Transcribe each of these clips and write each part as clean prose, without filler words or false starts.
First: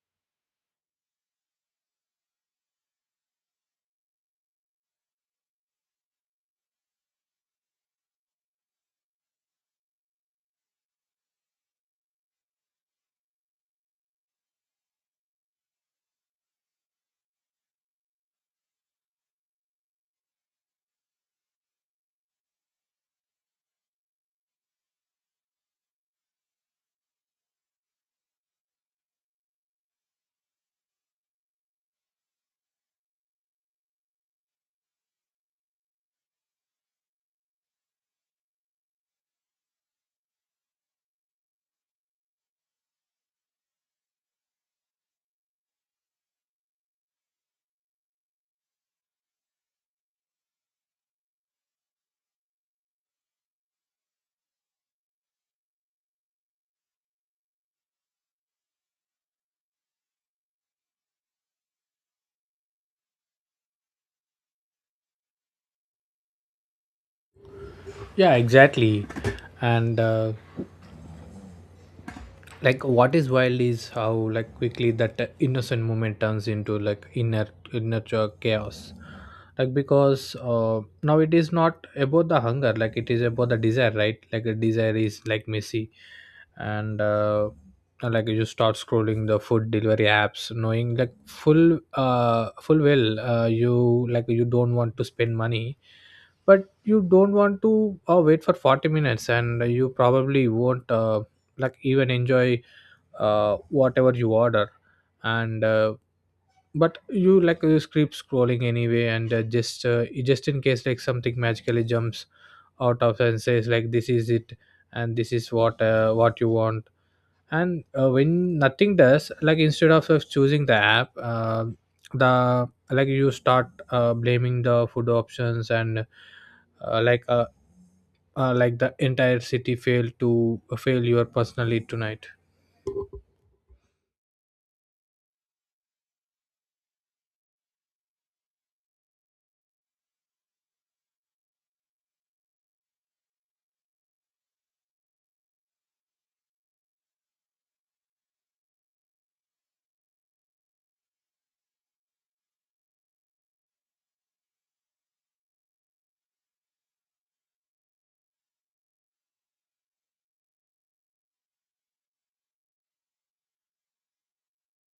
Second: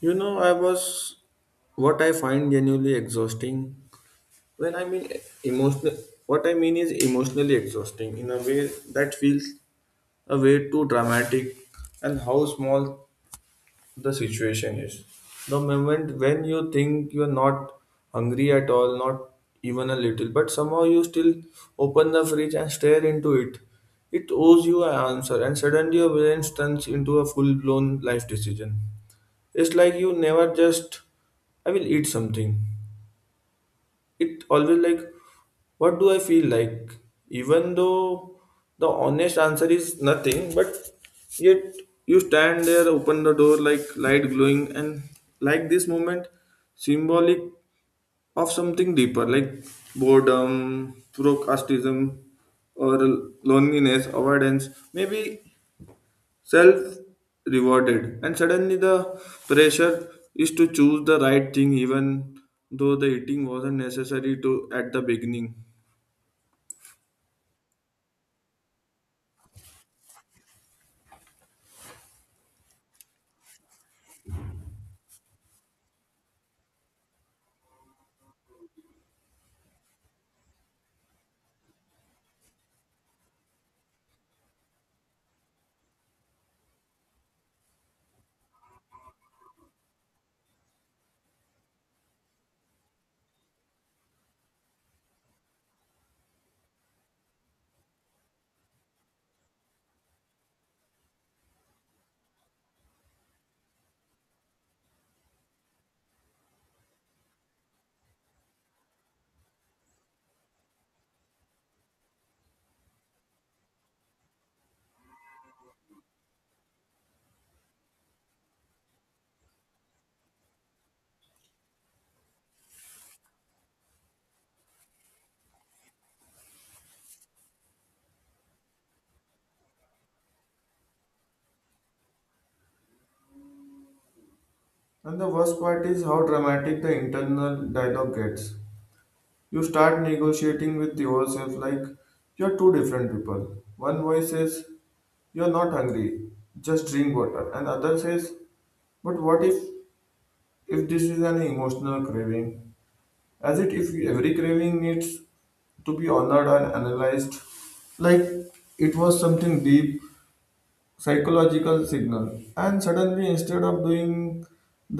You know, I was What I find genuinely exhausting. When I mean emotional, what I mean is emotionally exhausting in a way that feels a way too dramatic and how small the situation is. The moment when you think you're not hungry at all, not even a little, but somehow you still open the fridge and stare into it, it owes you an answer, and suddenly your brain turns into a full blown life decision. It's like you never just, I will eat something. It always like, what do I feel like? Even though the honest answer is nothing, but yet you stand there, open the door like light glowing, and like this moment, symbolic of something deeper, like boredom, procrastination, or loneliness, avoidance. Maybe self rewarded and suddenly the pressure is to choose the right thing even though the eating wasn't necessary to at the beginning. Yeah, exactly. And like, what is wild is how like quickly that innocent moment turns into like inner chaos. Like because now it is not about the hunger, like it is about the desire, right? Like a desire is like messy, and like you start scrolling the food delivery apps, knowing like full well you like you don't want to spend money, but you don't want to wait for 40 minutes and you probably won't like even enjoy whatever you order and but you like you keep scrolling anyway and just in case like something magically jumps out of and says like this is it and this is what you want and when nothing does, like instead of choosing the app, the like you start blaming the food options and uh, like uh, like the entire city failed to fail your personally tonight. And the worst part is how dramatic the internal dialogue gets. You start negotiating with yourself like you're two different people. One voice says, "You're not hungry, just drink water." And other says, "But what if this is an emotional craving?" as it if every craving needs to be honored and analyzed like it was something deep psychological signal, and suddenly instead of doing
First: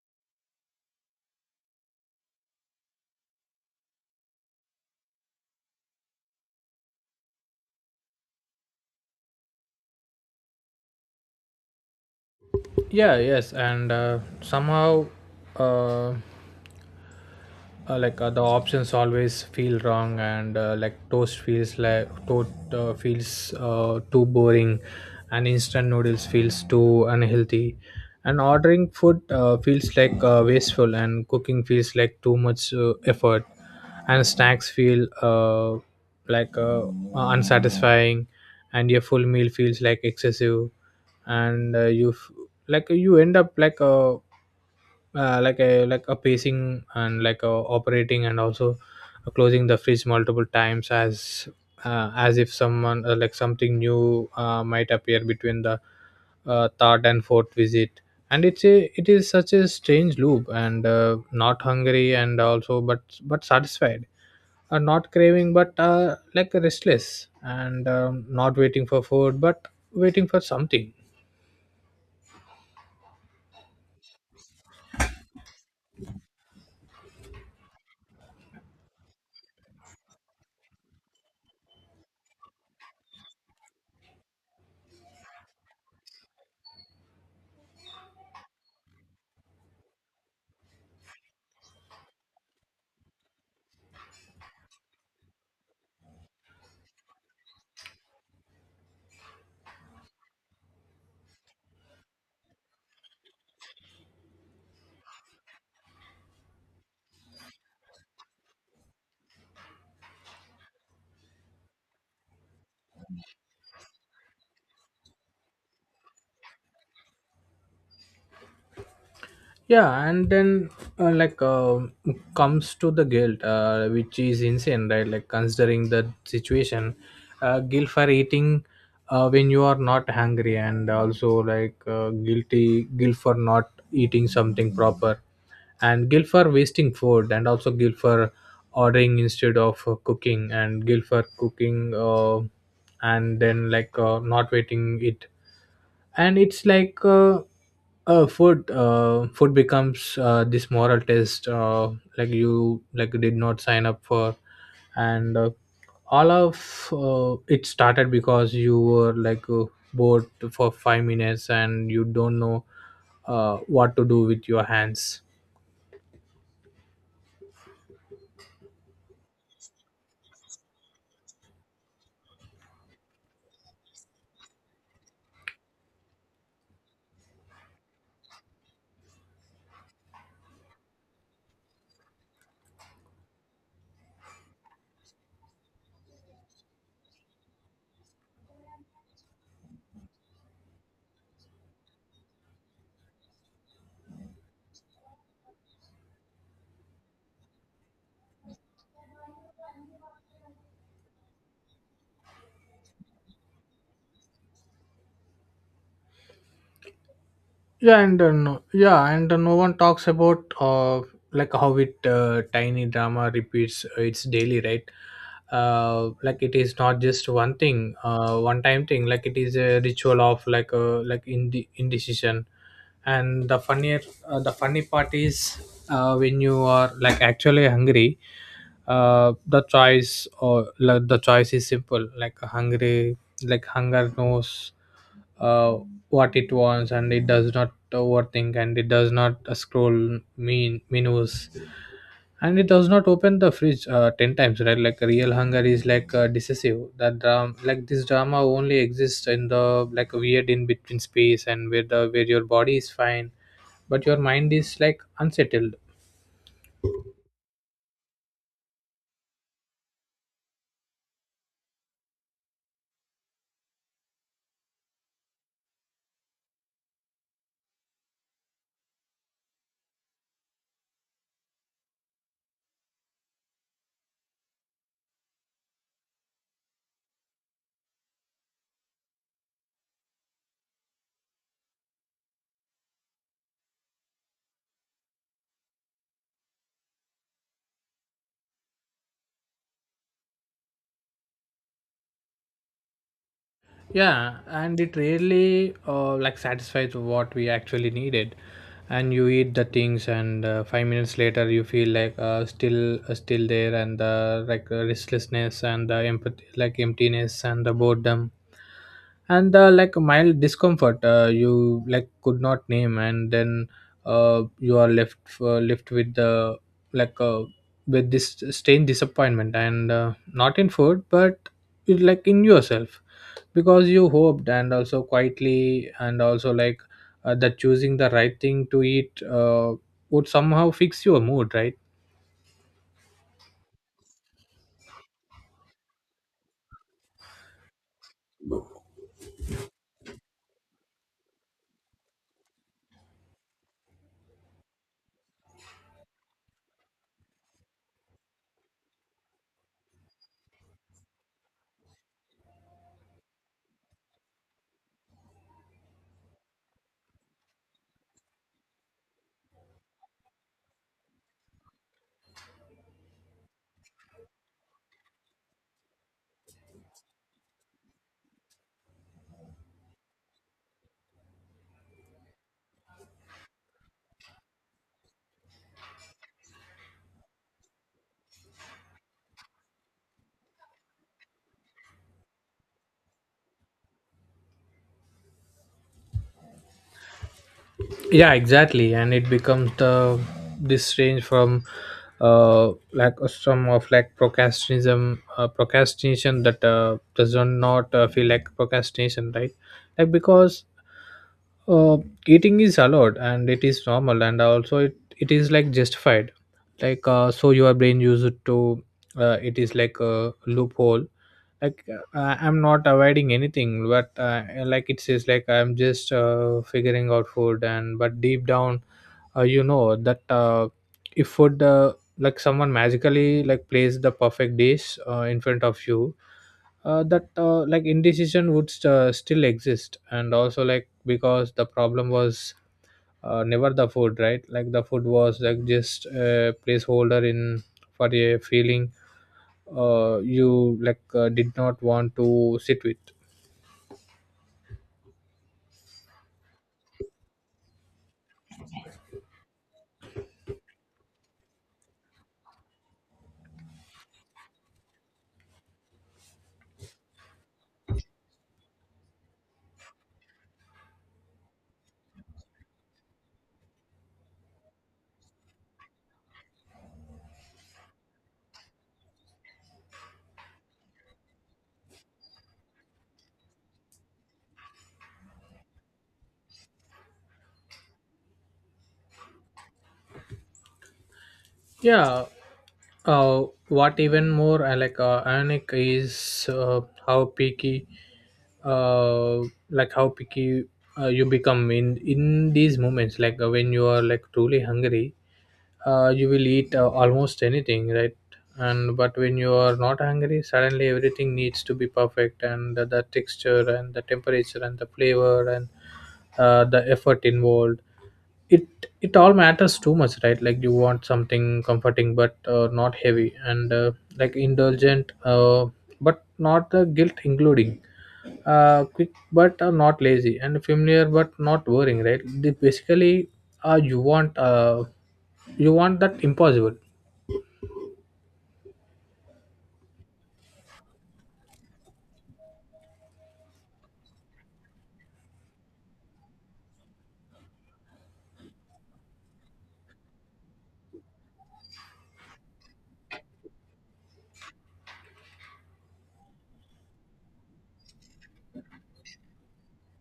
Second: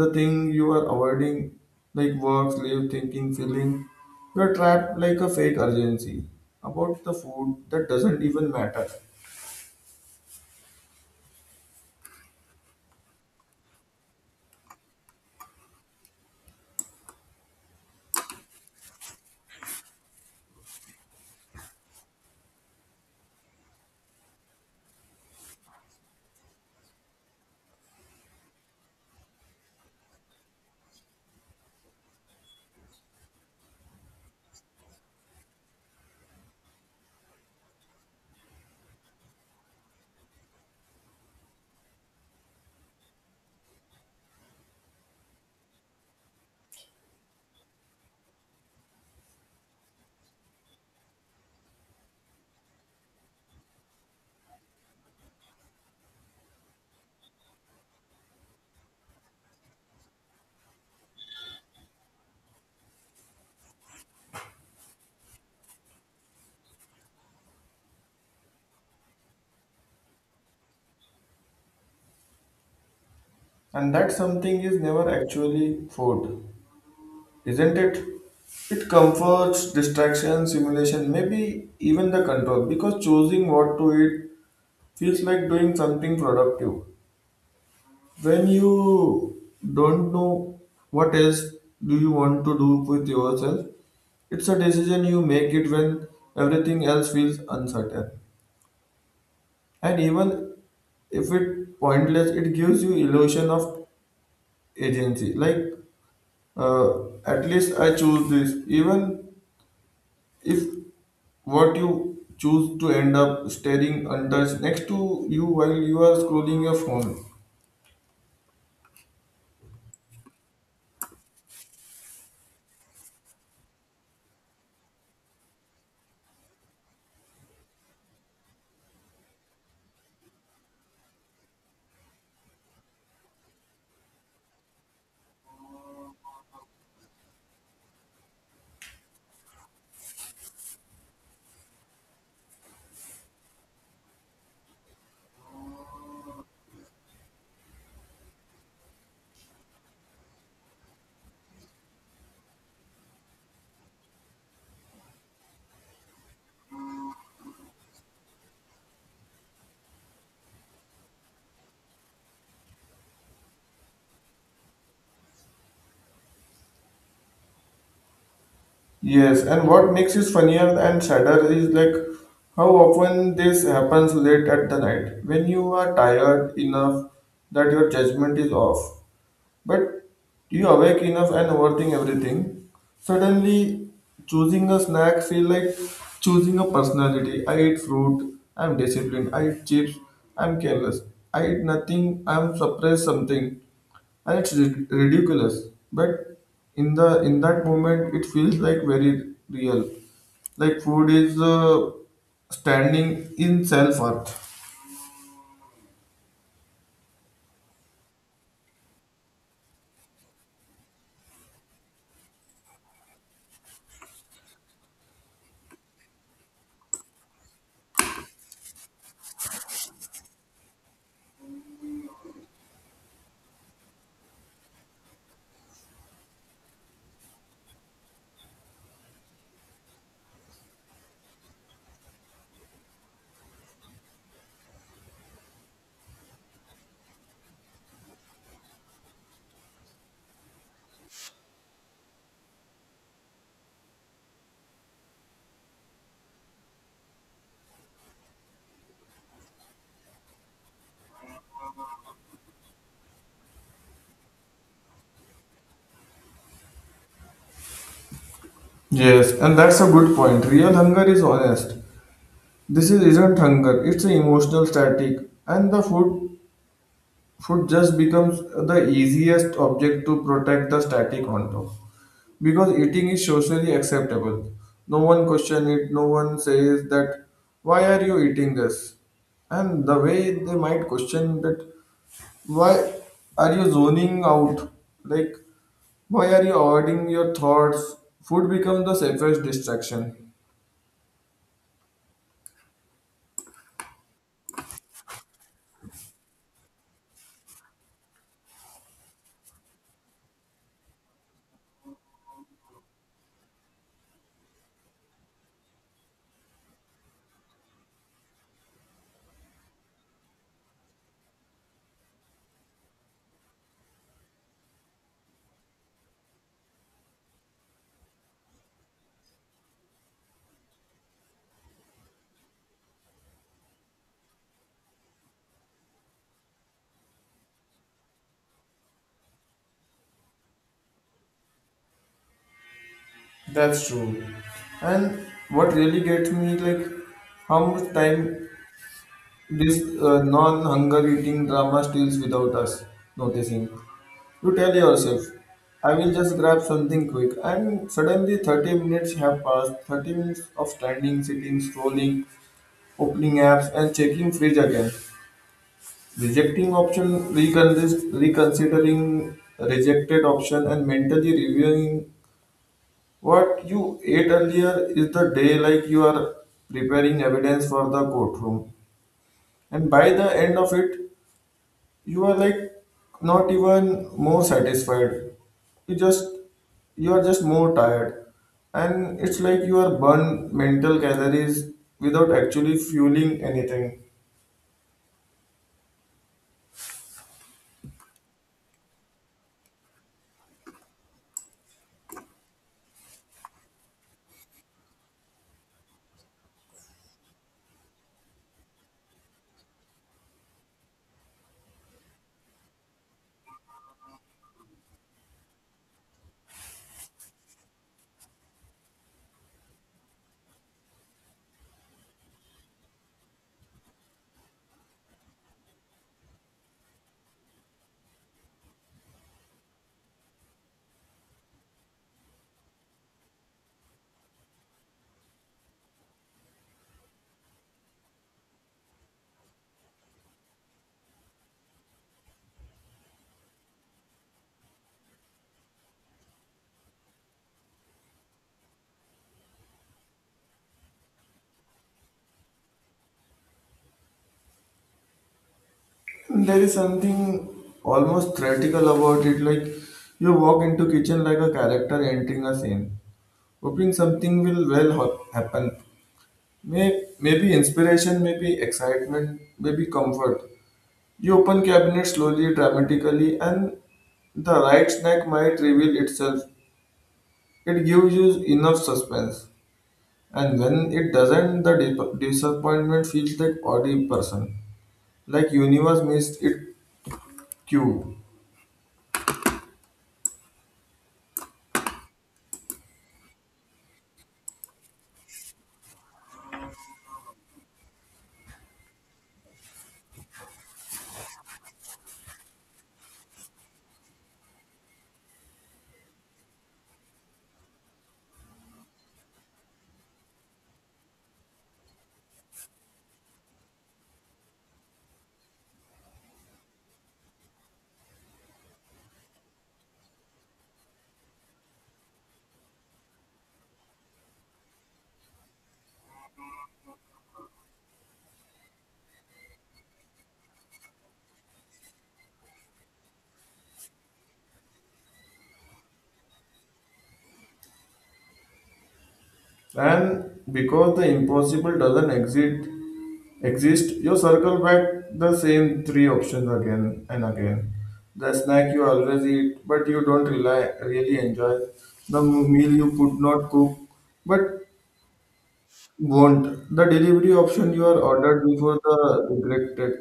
the thing you are avoiding, like work, sleep, thinking, feeling, you're trapped like a fake urgency about the food that doesn't even matter. Yeah, yes, and somehow uh, the options always feel wrong and like toast feels like toast, feels too boring and instant noodles feels too unhealthy and ordering food feels like wasteful, and cooking feels like too much effort, and snacks feel like uh, unsatisfying, and your full meal feels like excessive, and like you end up like a like a pacing and like a operating, and also closing the fridge multiple times as if someone like something new might appear between the third and fourth visit. And it is such a strange loop and not hungry and also but but satisfied, not craving but like restless, and not waiting for food but waiting for something. And that something is never actually food, isn't it? It comforts distraction, simulation, maybe even the control, because choosing what to eat feels like doing something productive. When you don't know what else do you want to do with yourself, it's a decision you make it when everything else feels uncertain. And even if it pointless, it gives you illusion of agency. Like, at least I choose this. Even if what you choose to end up staring untouched next to you while you are scrolling your phone. Yeah, and then uh, like um comes to the guilt, which is insane, right? Like considering the situation, guilt for eating when you are not hungry, and also like guilt for not eating something proper, and guilt for wasting food, and also guilt for ordering instead of cooking, and guilt for cooking and then not waiting it. And it's like food becomes this moral test like you like did not sign up for. And all of it started because you were bored for 5 minutes and you don't know what to do with your hands. Yes, and what makes it funnier and sadder is like how often this happens late at the night when you are tired enough that your judgment is off. But you awake enough and overthink everything. Suddenly, choosing a snack feel like choosing a personality. I eat fruit. I'm disciplined. I eat chips. I'm careless. I eat nothing. I'm suppress something, and it's ridiculous. But in the in that moment, it feels like very real. Like food is standing in self worth. Yeah. And yeah, and no one talks about like how it tiny drama repeats its daily, right? Like it is not just one thing, one time thing, like it is a ritual of like indecision. And the funny part is when you are like actually hungry, the choice or, like, the choice is simple. Like hungry, like hunger knows uh what it wants, and it does not overthink, and it does not scroll mean menus, and it does not open the fridge 10 times, right? Like real hunger is like decisive. That drama like this drama only exists in the like weird in between space, and where the where your body is fine but your mind is like unsettled. Yes, and that's a good point. Real hunger is honest. This is, isn't hunger, it's an emotional static, and the food just becomes the easiest object to protect the static onto. Because eating is socially acceptable. No one question it, no one says that why are you eating this? And the way they might question that why are you zoning out? Like why are you avoiding your thoughts? Food becomes the safest distraction. Yeah, and it really like satisfies what we actually needed. And you eat the things, and 5 minutes later you feel like still there, and the like restlessness, and the empathy like emptiness, and the boredom, and the like mild discomfort you like could not name. And then you are left with the like uh, with this strange disappointment, and not in food but it like in yourself, because you hoped, and also quietly, and also like that choosing the right thing to eat would somehow fix your mood, right? That's true. And what really gets me, like, how much time this non-hunger eating drama steals without us noticing. You tell yourself, I will just grab something quick, and suddenly 30 minutes have passed. 30 minutes of standing, sitting, scrolling, opening apps, and checking fridge again. Rejecting option, reconsidering rejected option, and mentally reviewing what you ate earlier is the day like you are preparing evidence for the courtroom. And by the end of it, you are like not even more satisfied. You just you are just more tired. And it's like you are burn mental calories without actually fueling anything. Yeah, exactly. And it becomes the this range from like some of like procrastinism procrastination that does not feel like procrastination, right? Like because uh, eating is allowed, and it is normal, and also it is like justified. Like so your brain used to it is like a loophole. Like I'm not avoiding anything, but like it says like I'm just figuring out food. And but deep down, you know that if food like someone magically like plays the perfect dish in front of you, that like indecision would still exist, and also like because the problem was never the food, right? Like the food was like just a placeholder in for a feeling you like did not want to sit with. There is something almost theatrical about it, like you walk into kitchen like a character entering a scene, hoping something will well happen. Maybe inspiration, maybe excitement, maybe comfort. You open cabinet slowly, dramatically, and the right snack might reveal itself. It gives you enough suspense. And when it doesn't, the disappointment feels like odd person. Like universe missed it cue. Yeah. What even more I like ironic is how picky, uh, how picky you become in these moments. Like when you are like truly hungry, you will eat almost anything, right? And but when you are not hungry, suddenly everything needs to be perfect, and the texture, and the temperature, and the flavor, and the effort involved, it it all matters too much, right? Like you want something comforting but not heavy, and like indulgent but not the guilt including, quick but not lazy, and familiar but not worrying, right? They basically uh, you want uh, you want that impossible. And because the impossible doesn't exist, you circle back the same three options again and again. The snack you always eat, but you don't really enjoy. The meal you could not cook, but won't. The delivery option you are ordered before the regretted.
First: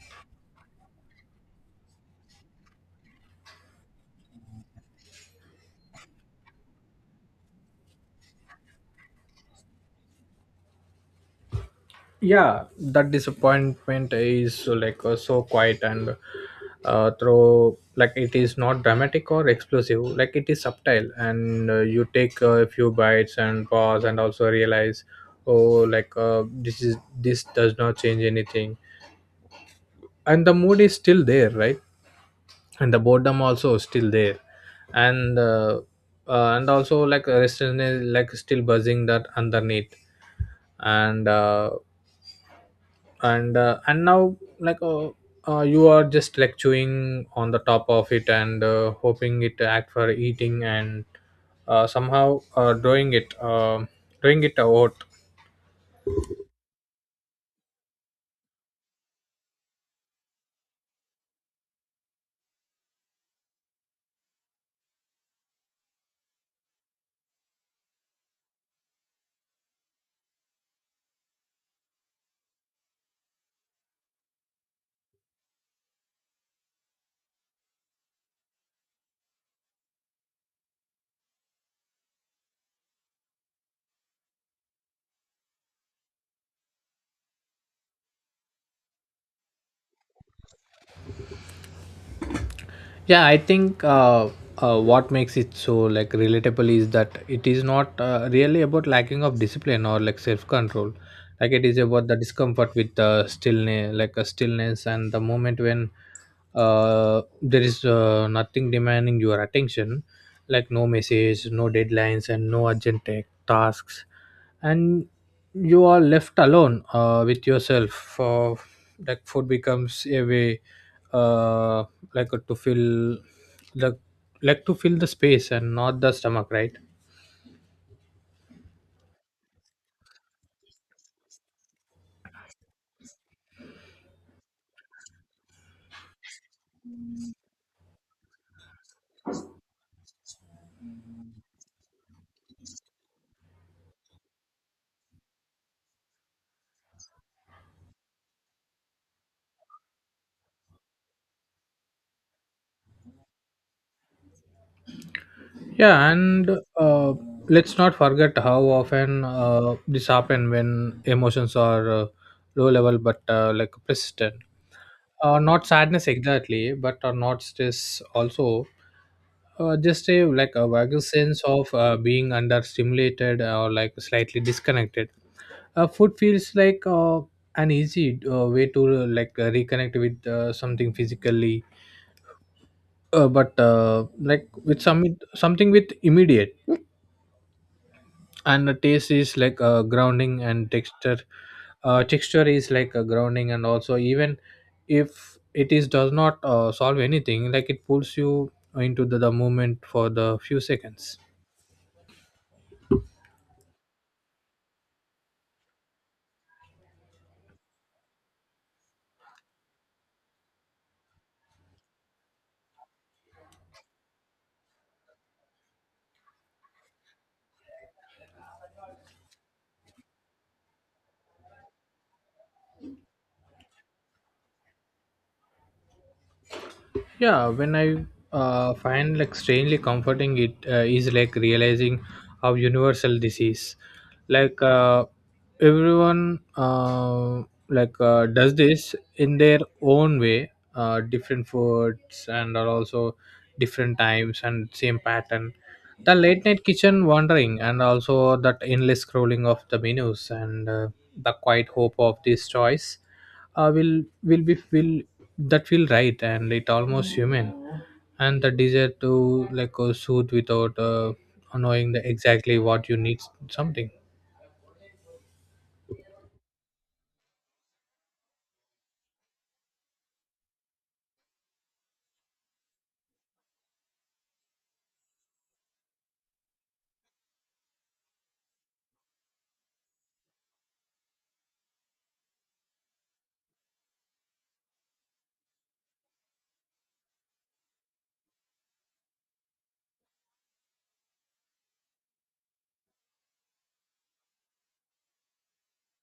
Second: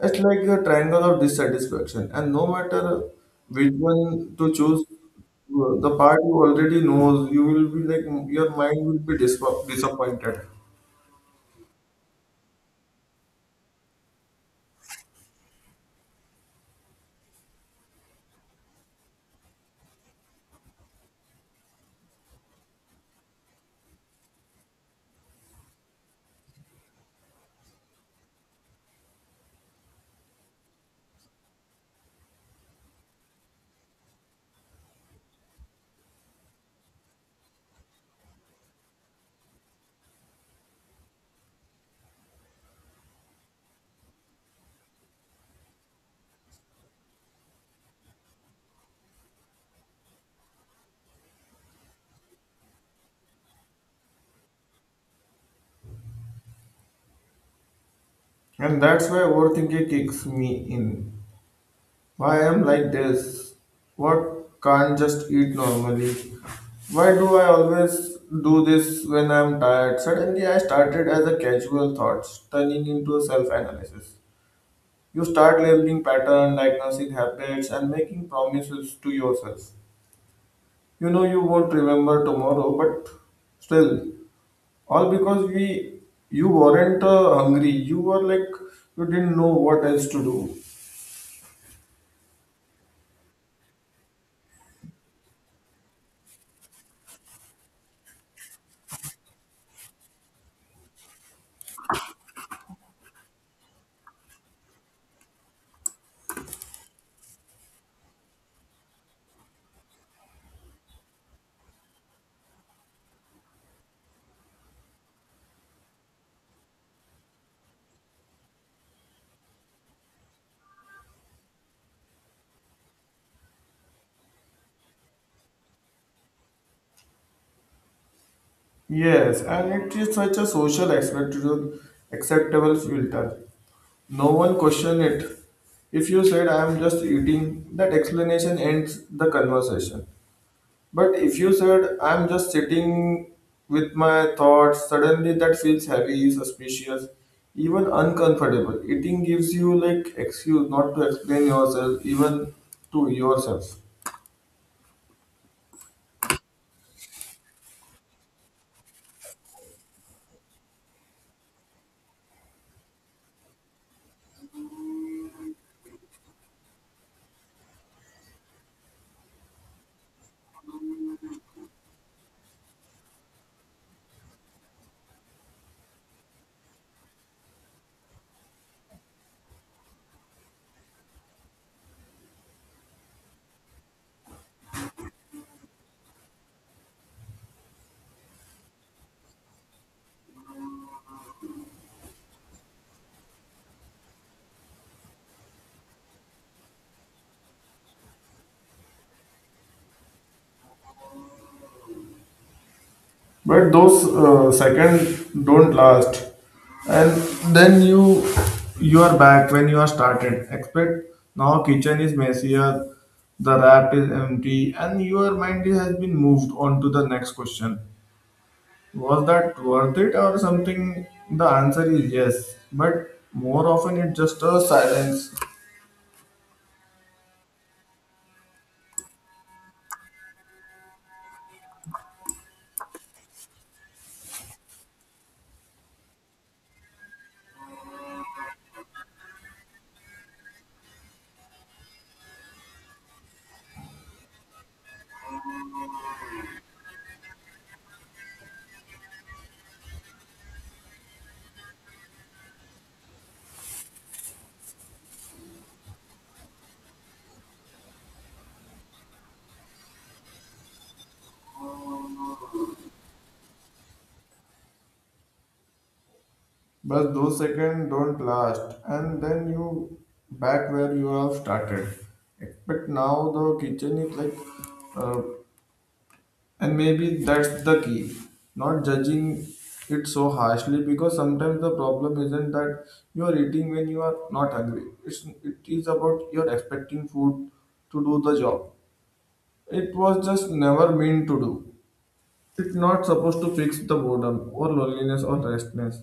It's like a triangle of dissatisfaction, and no matter which one to choose, the part you already knows, you will be like your mind will be disappointed, Yeah, that disappointment is so quiet and through, like it is not dramatic or explosive, like it is subtle. And you take a few bites and pause, and also realize, oh, like this is this does not change anything, and the mood is still there, right? And the boredom also still there, and and also like restlessness like still buzzing that underneath, and uh, and and now like you are just like chewing on the top of it and hoping it act for eating, and somehow drawing it out. and that's why overthinking kicks me in. Why I'm like this? What can't just eat normally? Why do I always do this when I'm tired? Suddenly I started as a casual thoughts, turning into a self-analysis. You start labeling pattern, diagnosing habits, and making promises to yourself. You know you won't remember tomorrow, but still, all because we you weren't hungry. You were like you didn't know what else to do. Yeah, I think what makes it so like relatable is that it is not really about lacking of discipline or like self control. Like it is about the discomfort with the stillness, like a stillness and the moment when there is nothing demanding your attention. Like no message, no deadlines, and no urgent tasks, and you are left alone with yourself. For like food becomes a way uh, to fill the like to fill the space and not the stomach, right? Yes, and it is such a social acceptable filter. No one question it. If you said I am just eating, that explanation ends the conversation. But if you said I am just sitting with my thoughts, suddenly that feels heavy, suspicious, even uncomfortable. Eating gives you like excuse not to explain yourself even to yourself. Yeah, and uh, let's not forget how often this happen when emotions are low level but like persistent. Not sadness exactly but not stress, also just a like a vague sense of being under stimulated, or like slightly disconnected. Food feels like an easy way to reconnect with something physically, but like with some something with immediate. And the taste is like grounding, and texture is like a grounding, and also even if it is does not solve anything, like it pulls you into the moment for the few seconds. But those second don't last, and then you are back when you are started expect. Now kitchen is messier, the wrap is empty, and your mind has been moved on to the next question. Was that worth it or something? The answer is yes, but more often it's just a silence. Yeah, when I find like strangely comforting it is like realizing how universal this is. Like everyone does this in their own way, different foods, and are also different times, and same pattern. The late night kitchen wandering, and also that endless scrolling of the menus, and the quiet hope of this choice will that feel right, and it almost human, and the desire to like soothe without knowing the exactly what you need, something. But those seconds don't last, and then you back where you have started. But now the kitchen is like, uh, and maybe that's the key. Not judging it so harshly because sometimes the problem isn't that you are eating when you are not hungry. It is about you're expecting food to do the job. It was just never meant to do. It's not supposed to fix the boredom or loneliness or restlessness.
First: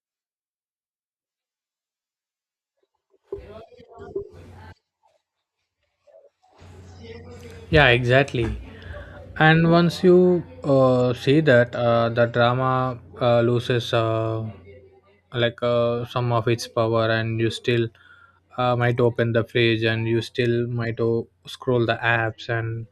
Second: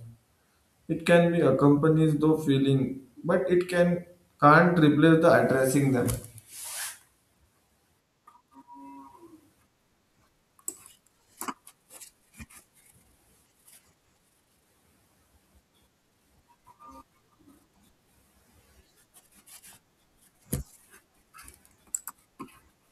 It can be accompanies though feeling, but it can't replace the addressing them. Yeah, exactly. And once you see that the drama loses some of its power. And you still might open the fridge, and you still might scroll the apps, and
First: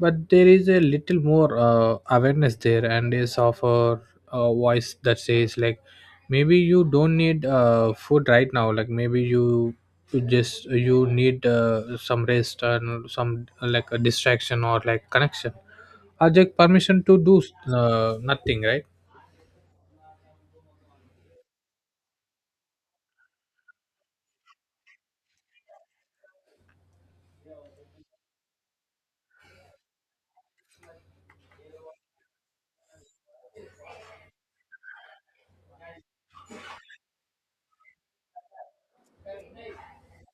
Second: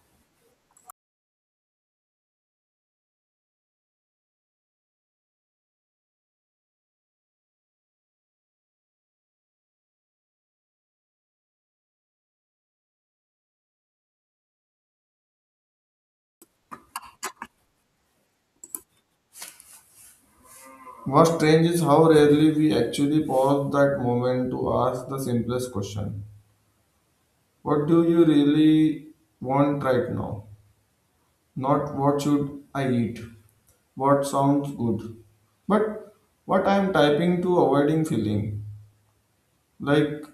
but there is a little more awareness there, and is of a voice that says like, maybe you don't need food right now. Like maybe you just you need some rest, and some like a distraction, or like connection. I just permission to do nothing, right? What's strange is how rarely we actually pause that moment to ask the simplest question. What do you really want right now? Not what should I eat? What sounds good? But what I am typing to avoiding feeling. Like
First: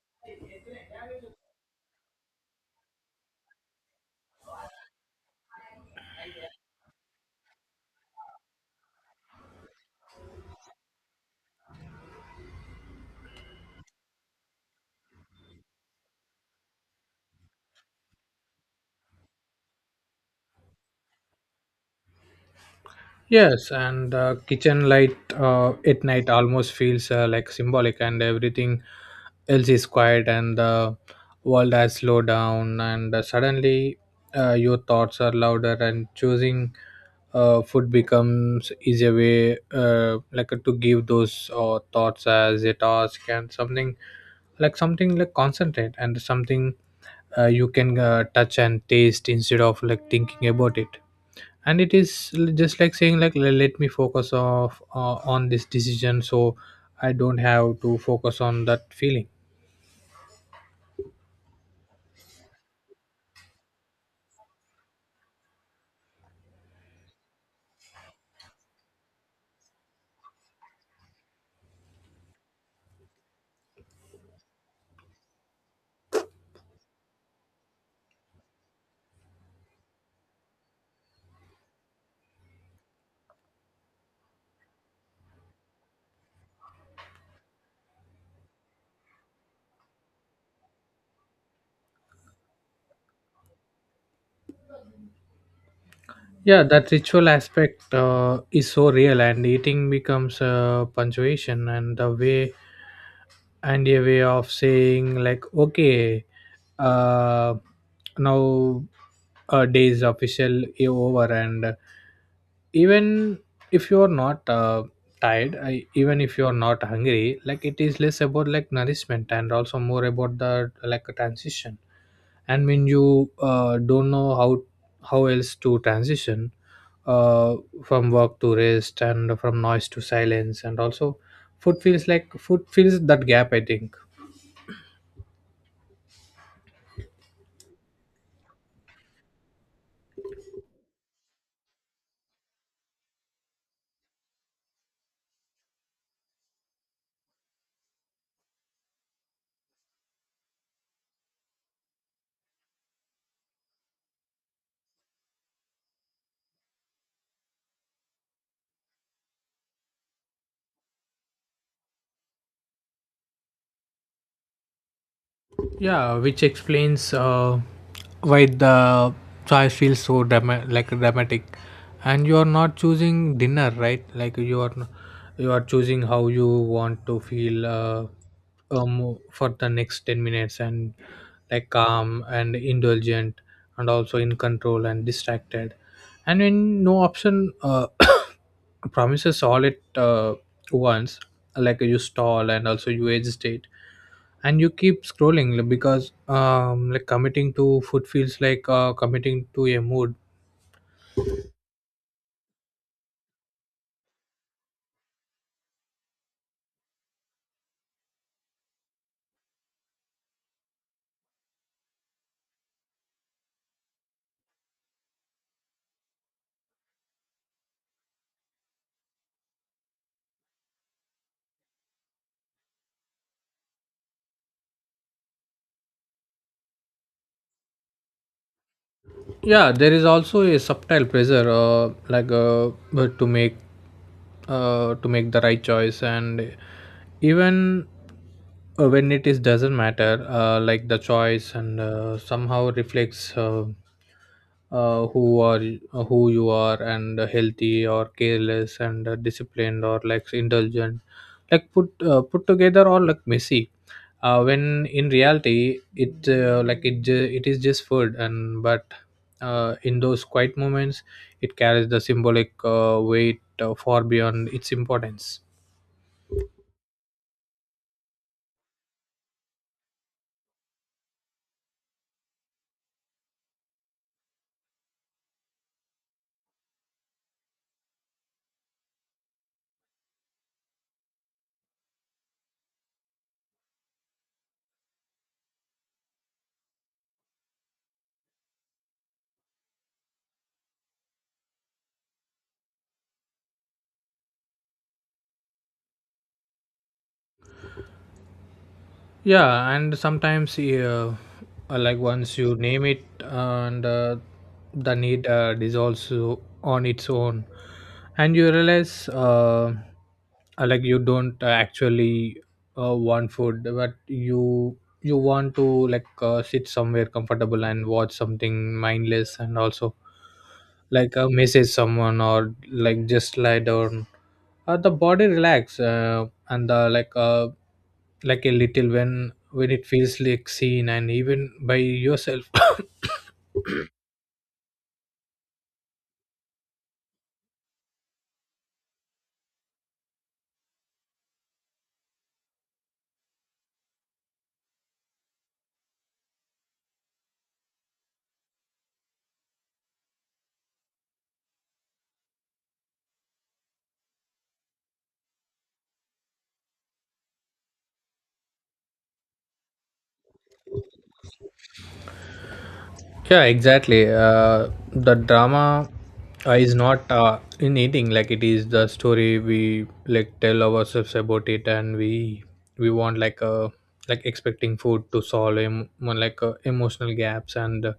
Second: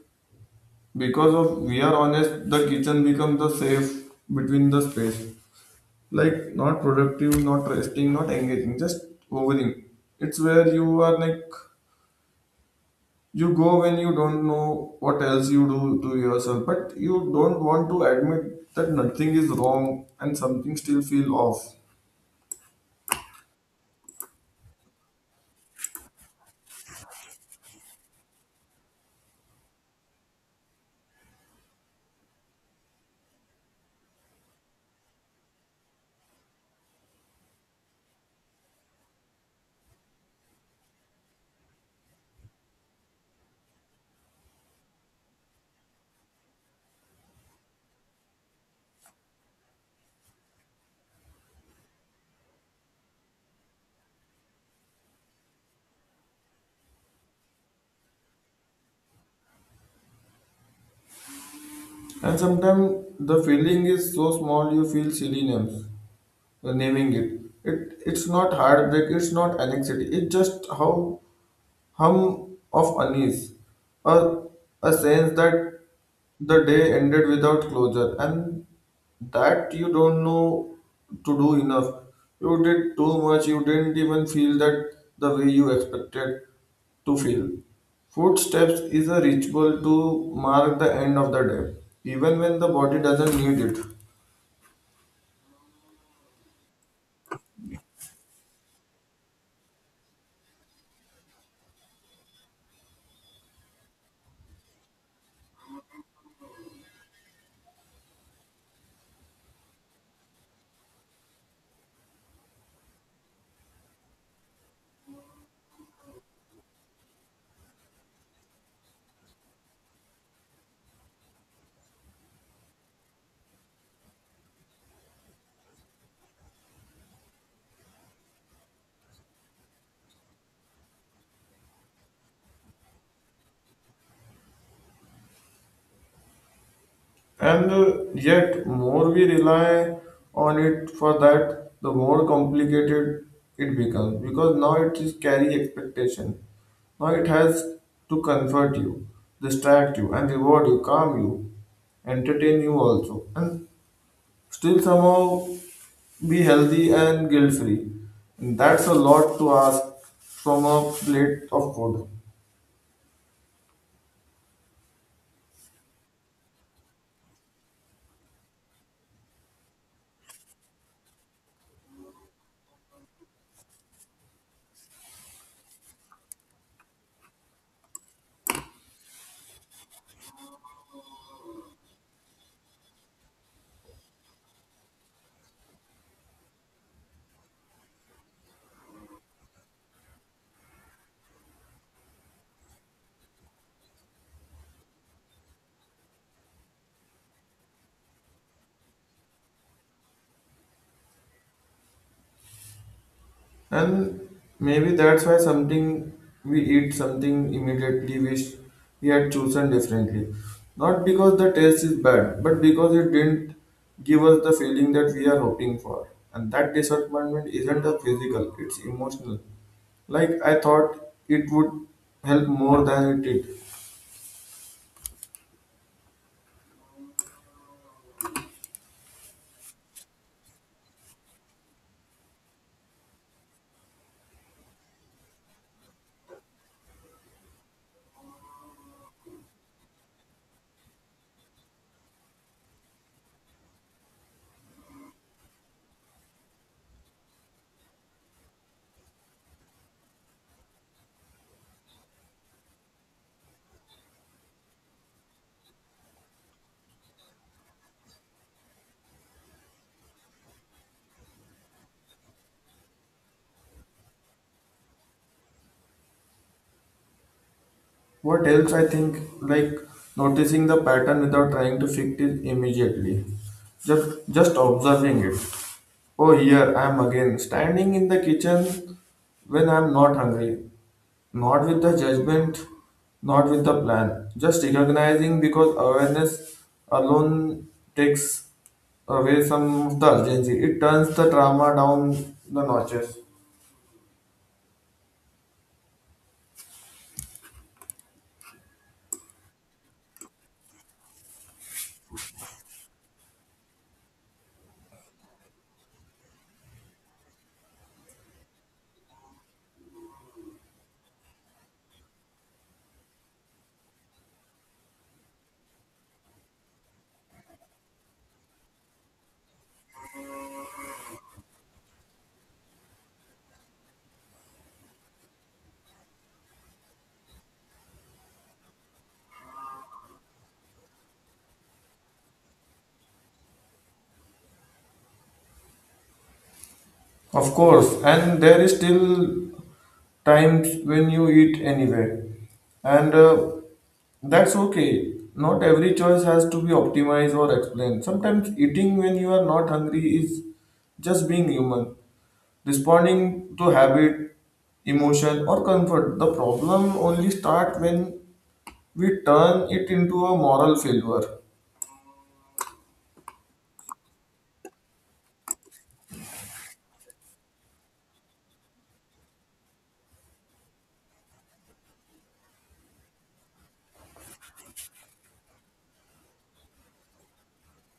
because of we are honest, the kitchen becomes the safe between the space. Like not productive, not resting, not engaging, just hovering. It's where you are like you go when you don't know what else you do to yourself, but you don't want to admit that nothing is wrong and something still feel off. Yes, and kitchen light at night almost feels like symbolic, and everything else is quiet, and the world has slowed down, and suddenly your thoughts are louder, and choosing food becomes easier way, to give those thoughts as a task, and something like concentrate, and something you can touch and taste instead of like thinking about it. And it is just like saying like, Let me focus off on this decision so I don't have to focus on that feeling. And sometimes the feeling is so small you feel silly names, naming it. It's not heartbreak, it's not anxiety, it's just how hum of unease, a, a sense that the day ended without closure and that you don't know to do enough. You did too much, you didn't even feel that the way you expected to feel. Footsteps is a ritual to mark the end of the day, even when the body doesn't need it. Yeah, that ritual aspect is so real, and eating becomes a punctuation and the way, and a way of saying like, okay, uh now a day is official is over. And even if you are not tired, even if you are not hungry, like it is less about like nourishment and also more about the like a transition. And when you don't know how else to transition, uh, from work to rest and from noise to silence, and also food feels like food fills that gap, I think. And yet, more we rely on it for that, the more complicated it becomes because now it is carry expectation. Now it has to comfort you, distract you, and reward you, calm you, entertain you also, and still somehow be healthy and guilt free. That's a lot to ask from a plate of food. Yeah, which explains why the choice feels so like dramatic. And you are not choosing dinner, right? Like you are you are choosing how you want to feel, for the next 10 minutes. And like calm and indulgent, and also in control and distracted. And when no option promises all at once, like you stall and also you agitate, and you keep scrolling like, because like committing to food feels like committing to a mood. And maybe that's why something we eat something immediately wish we had chosen differently. Not because the taste is bad, but because it didn't give us the feeling that we are hoping for. And that disappointment isn't a physical, it's emotional. Like I thought it would help more than it did. Yeah, there is also a subtle pressure, but to make the right choice. And even when it is doesn't matter, like the choice, and somehow reflects, uh, who are who you are, and healthy or careless, and disciplined or like indulgent, like put together or like messy, when in reality it, it is just food. And but uh, in those quiet moments it carries the symbolic weight far beyond its importance. What else I think, like noticing the pattern without trying to fix it immediately, just observing it. Oh, here I am again, standing in the kitchen when I'm not hungry, not with the judgment, not with the plan, just recognizing because awareness alone takes away some of the urgency. It turns the drama down the notches. Yeah, and sometimes, like once you name it, and the need dissolves on its own, and you realize, like you don't actually want food, but you want to, like, sit somewhere comfortable and watch something mindless, and also like message someone or like just lie down. The body relax, and the like a little when it feels like seen, and even by yourself. Of course, and there is still times when you eat anywhere, and that's okay. Not every choice has to be optimized or explained. Sometimes eating when you are not hungry is just being human, responding to habit, emotion, or comfort. The problem only starts when we turn it into a moral failure. Yeah, exactly. The drama is not, in eating, like it is the story we like tell ourselves about it. And we want, like, like expecting food to solve more like emotional gaps, and uh,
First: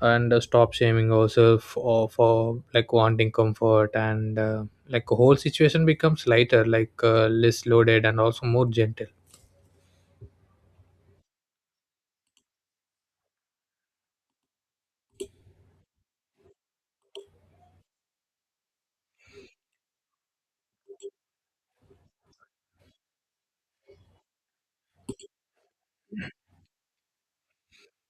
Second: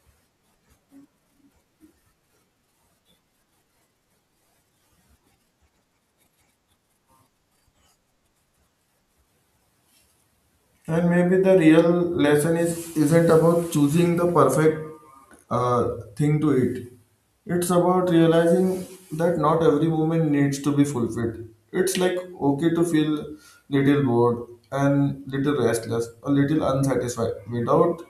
and uh, stop shaming ourselves for, like wanting comfort, and like the whole situation becomes lighter, like, less loaded and also more gentle. And maybe the real lesson is isn't about choosing the perfect uh, thing to eat. It's about realizing that not every woman needs to be fulfilled. It's like okay to feel little bored and little restless, a little unsatisfied without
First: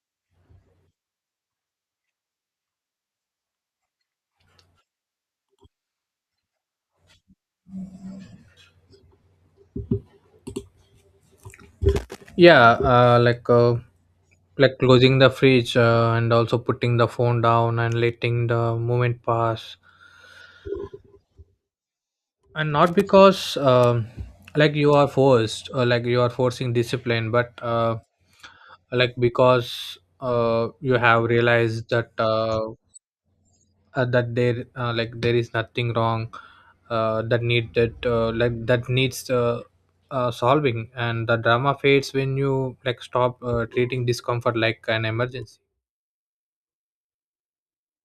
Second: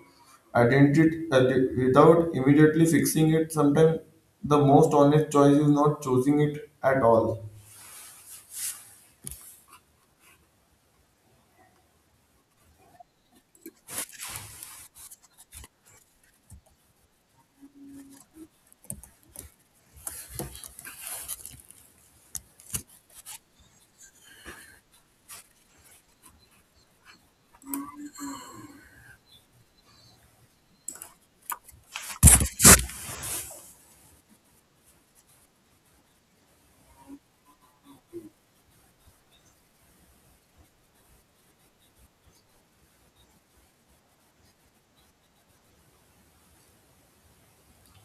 identity, without immediately fixing it. Sometimes the most honest choice is not choosing it at all. Yeah, like closing the fridge, and also putting the phone down and letting the moment pass. And not because, like you are forced or like you are forcing discipline, but, like because you have realized that, that there, like there is nothing wrong, that need that like that needs, solving. And the drama fades when you like stop treating discomfort like an emergency.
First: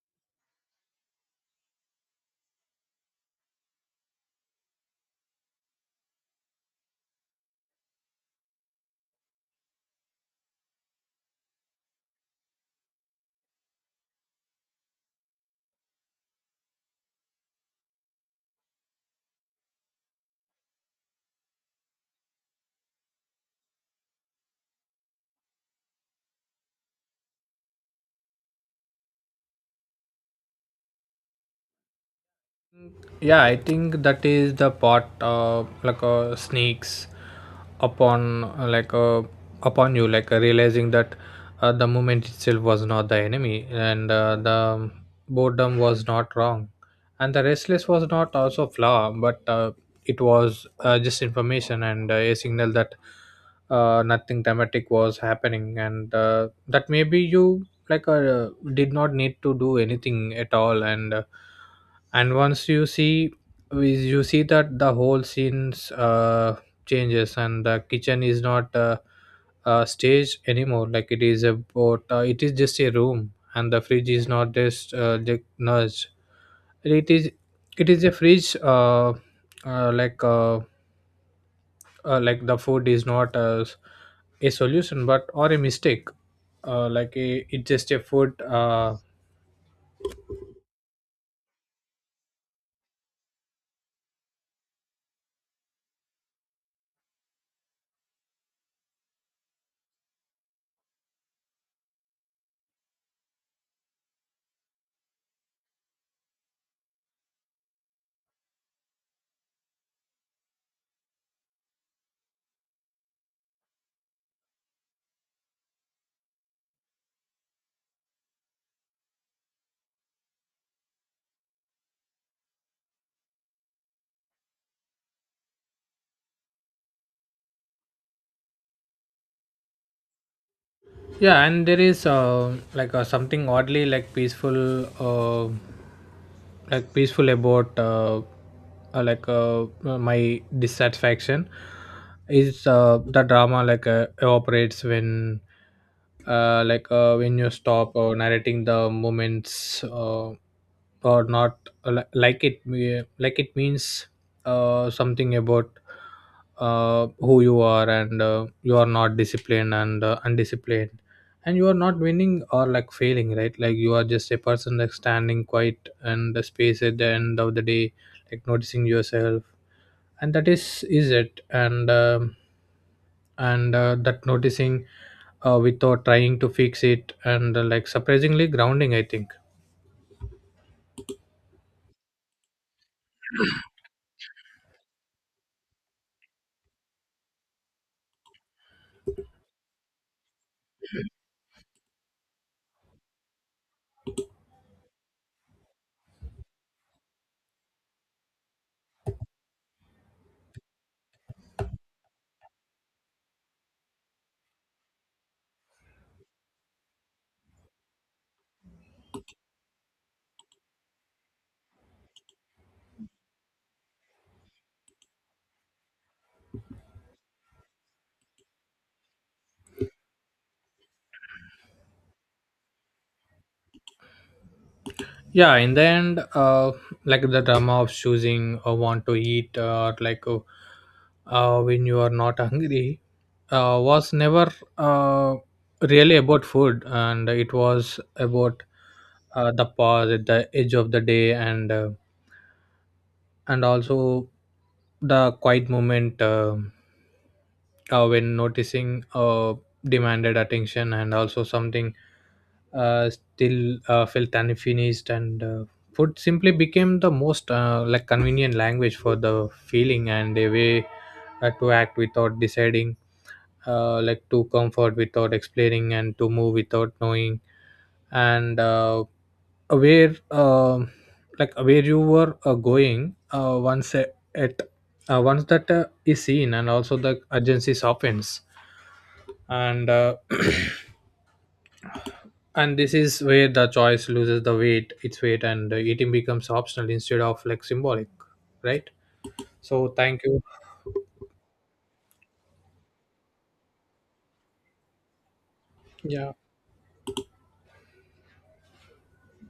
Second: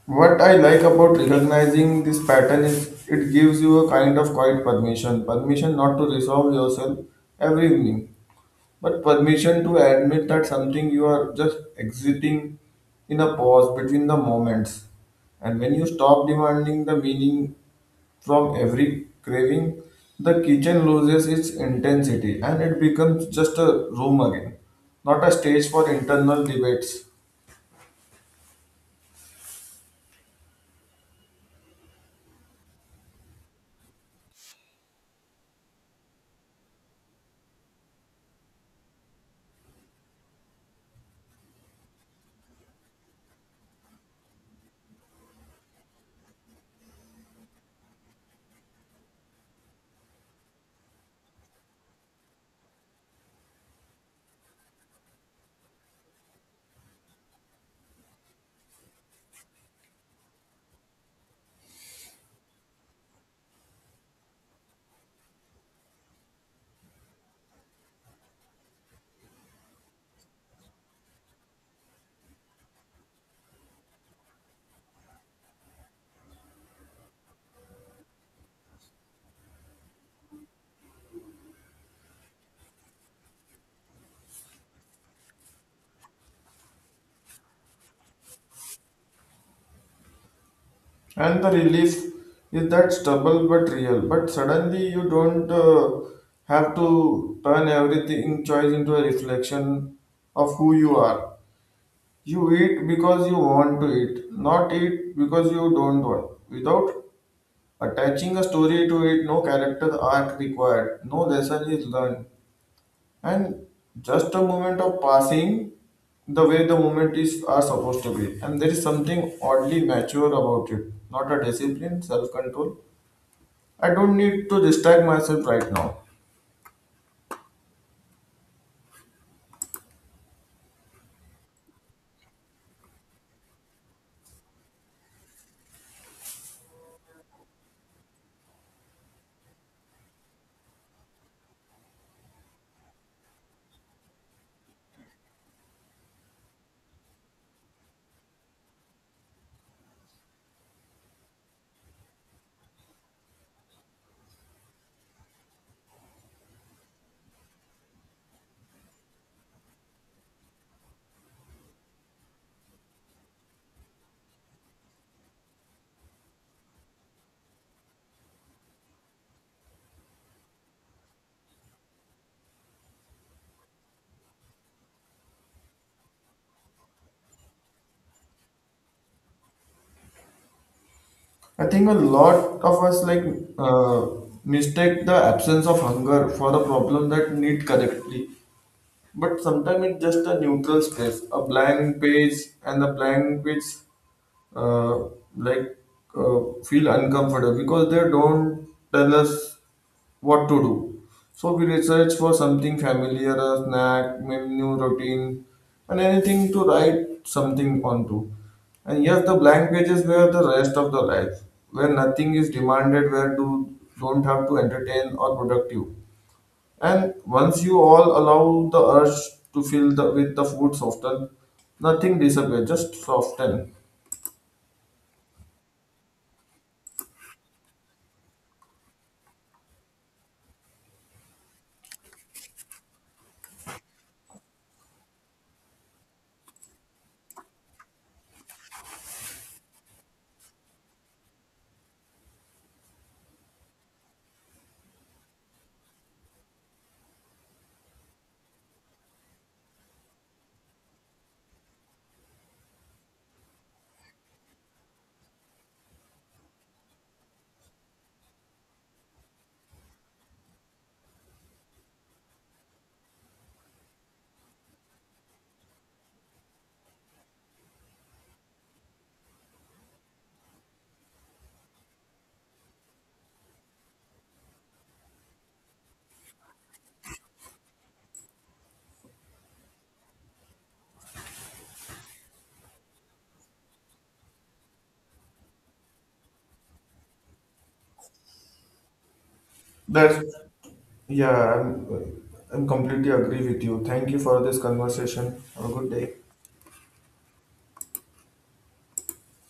What I like about recognizing this pattern is it gives you a kind of quiet permission. Permission not to resolve yourself every evening, but permission to admit that something you are just exiting in a pause between the moments. And when you stop demanding the meaning from every craving, the kitchen loses its intensity and it becomes just a room again, not a stage for internal debates. Yeah, I think that is the part, sneaks upon uh, like uh, upon you, like, realizing that, the moment itself was not the enemy, and the boredom was not wrong, and the restless was not also flaw. But, it was, just information, and, a signal that, nothing dramatic was happening, and that maybe you, like, did not need to do anything at all. And once you see is, you see that the whole scenes changes, and the kitchen is not a stage anymore, like it is about, it is just a room. And the fridge is not just the nudge, it is it is a fridge, uh, like uh, like the food is not a solution but or a mistake, like a, it's just a food. And the relief is that stubble but real. But suddenly you don't have to turn everything choice into a reflection of who you are. You eat because you want to eat, not eat because you don't want. Without attaching a story to it, no character arc required, no lesson is learned and just a moment of passing the way the moment is are supposed to be, and there is something oddly mature about it, not a discipline self-control. I don't need to distract myself right now. Yeah, and there is, something oddly like peaceful, uh, about, my dissatisfaction is, the drama, like, evaporates when, when you stop narrating the moments, or not, like it means, something about, who you are, and you are not disciplined, and undisciplined, and you are not winning or like failing, right? Like you are just a person, like standing quiet and the space at the end of the day, like noticing yourself, and that is it. And that noticing, without trying to fix it, and like surprisingly grounding, I think. I think a lot of us like uh, mistake the absence of hunger for the problem that need correctly, but sometimes it's just a neutral space, a blank page. And the blank page, uh, like uh, feel uncomfortable because they don't tell us what to do. So we research for something familiar, a snack, menu, routine, and anything to write something onto. And yes, the blank pages were the rest of the life, where nothing is demanded, where do don't have to entertain or productive. And once you all allow the urge to fill the with the food soften, nothing disappears, just soften. Yeah, in the end, like the drama of choosing or want to eat, or like, when you are not hungry, was never, uh, really about food. And it was about, the pause at the edge of the day, and also the quiet moment, when noticing demanded attention, and also something still felt unfinished. And Food simply became the most like convenient language for the feeling, and a way, to act without deciding, like to comfort without explaining, and to move without knowing, and where, like where you were, going, once at, once that is seen. And also the urgency softens, and and this is where the choice loses the weight its weight, and eating becomes optional instead of like symbolic, right? So thank That's you. yeah, I'm completely agree with you. Thank you for this conversation. Have a good day. Yeah.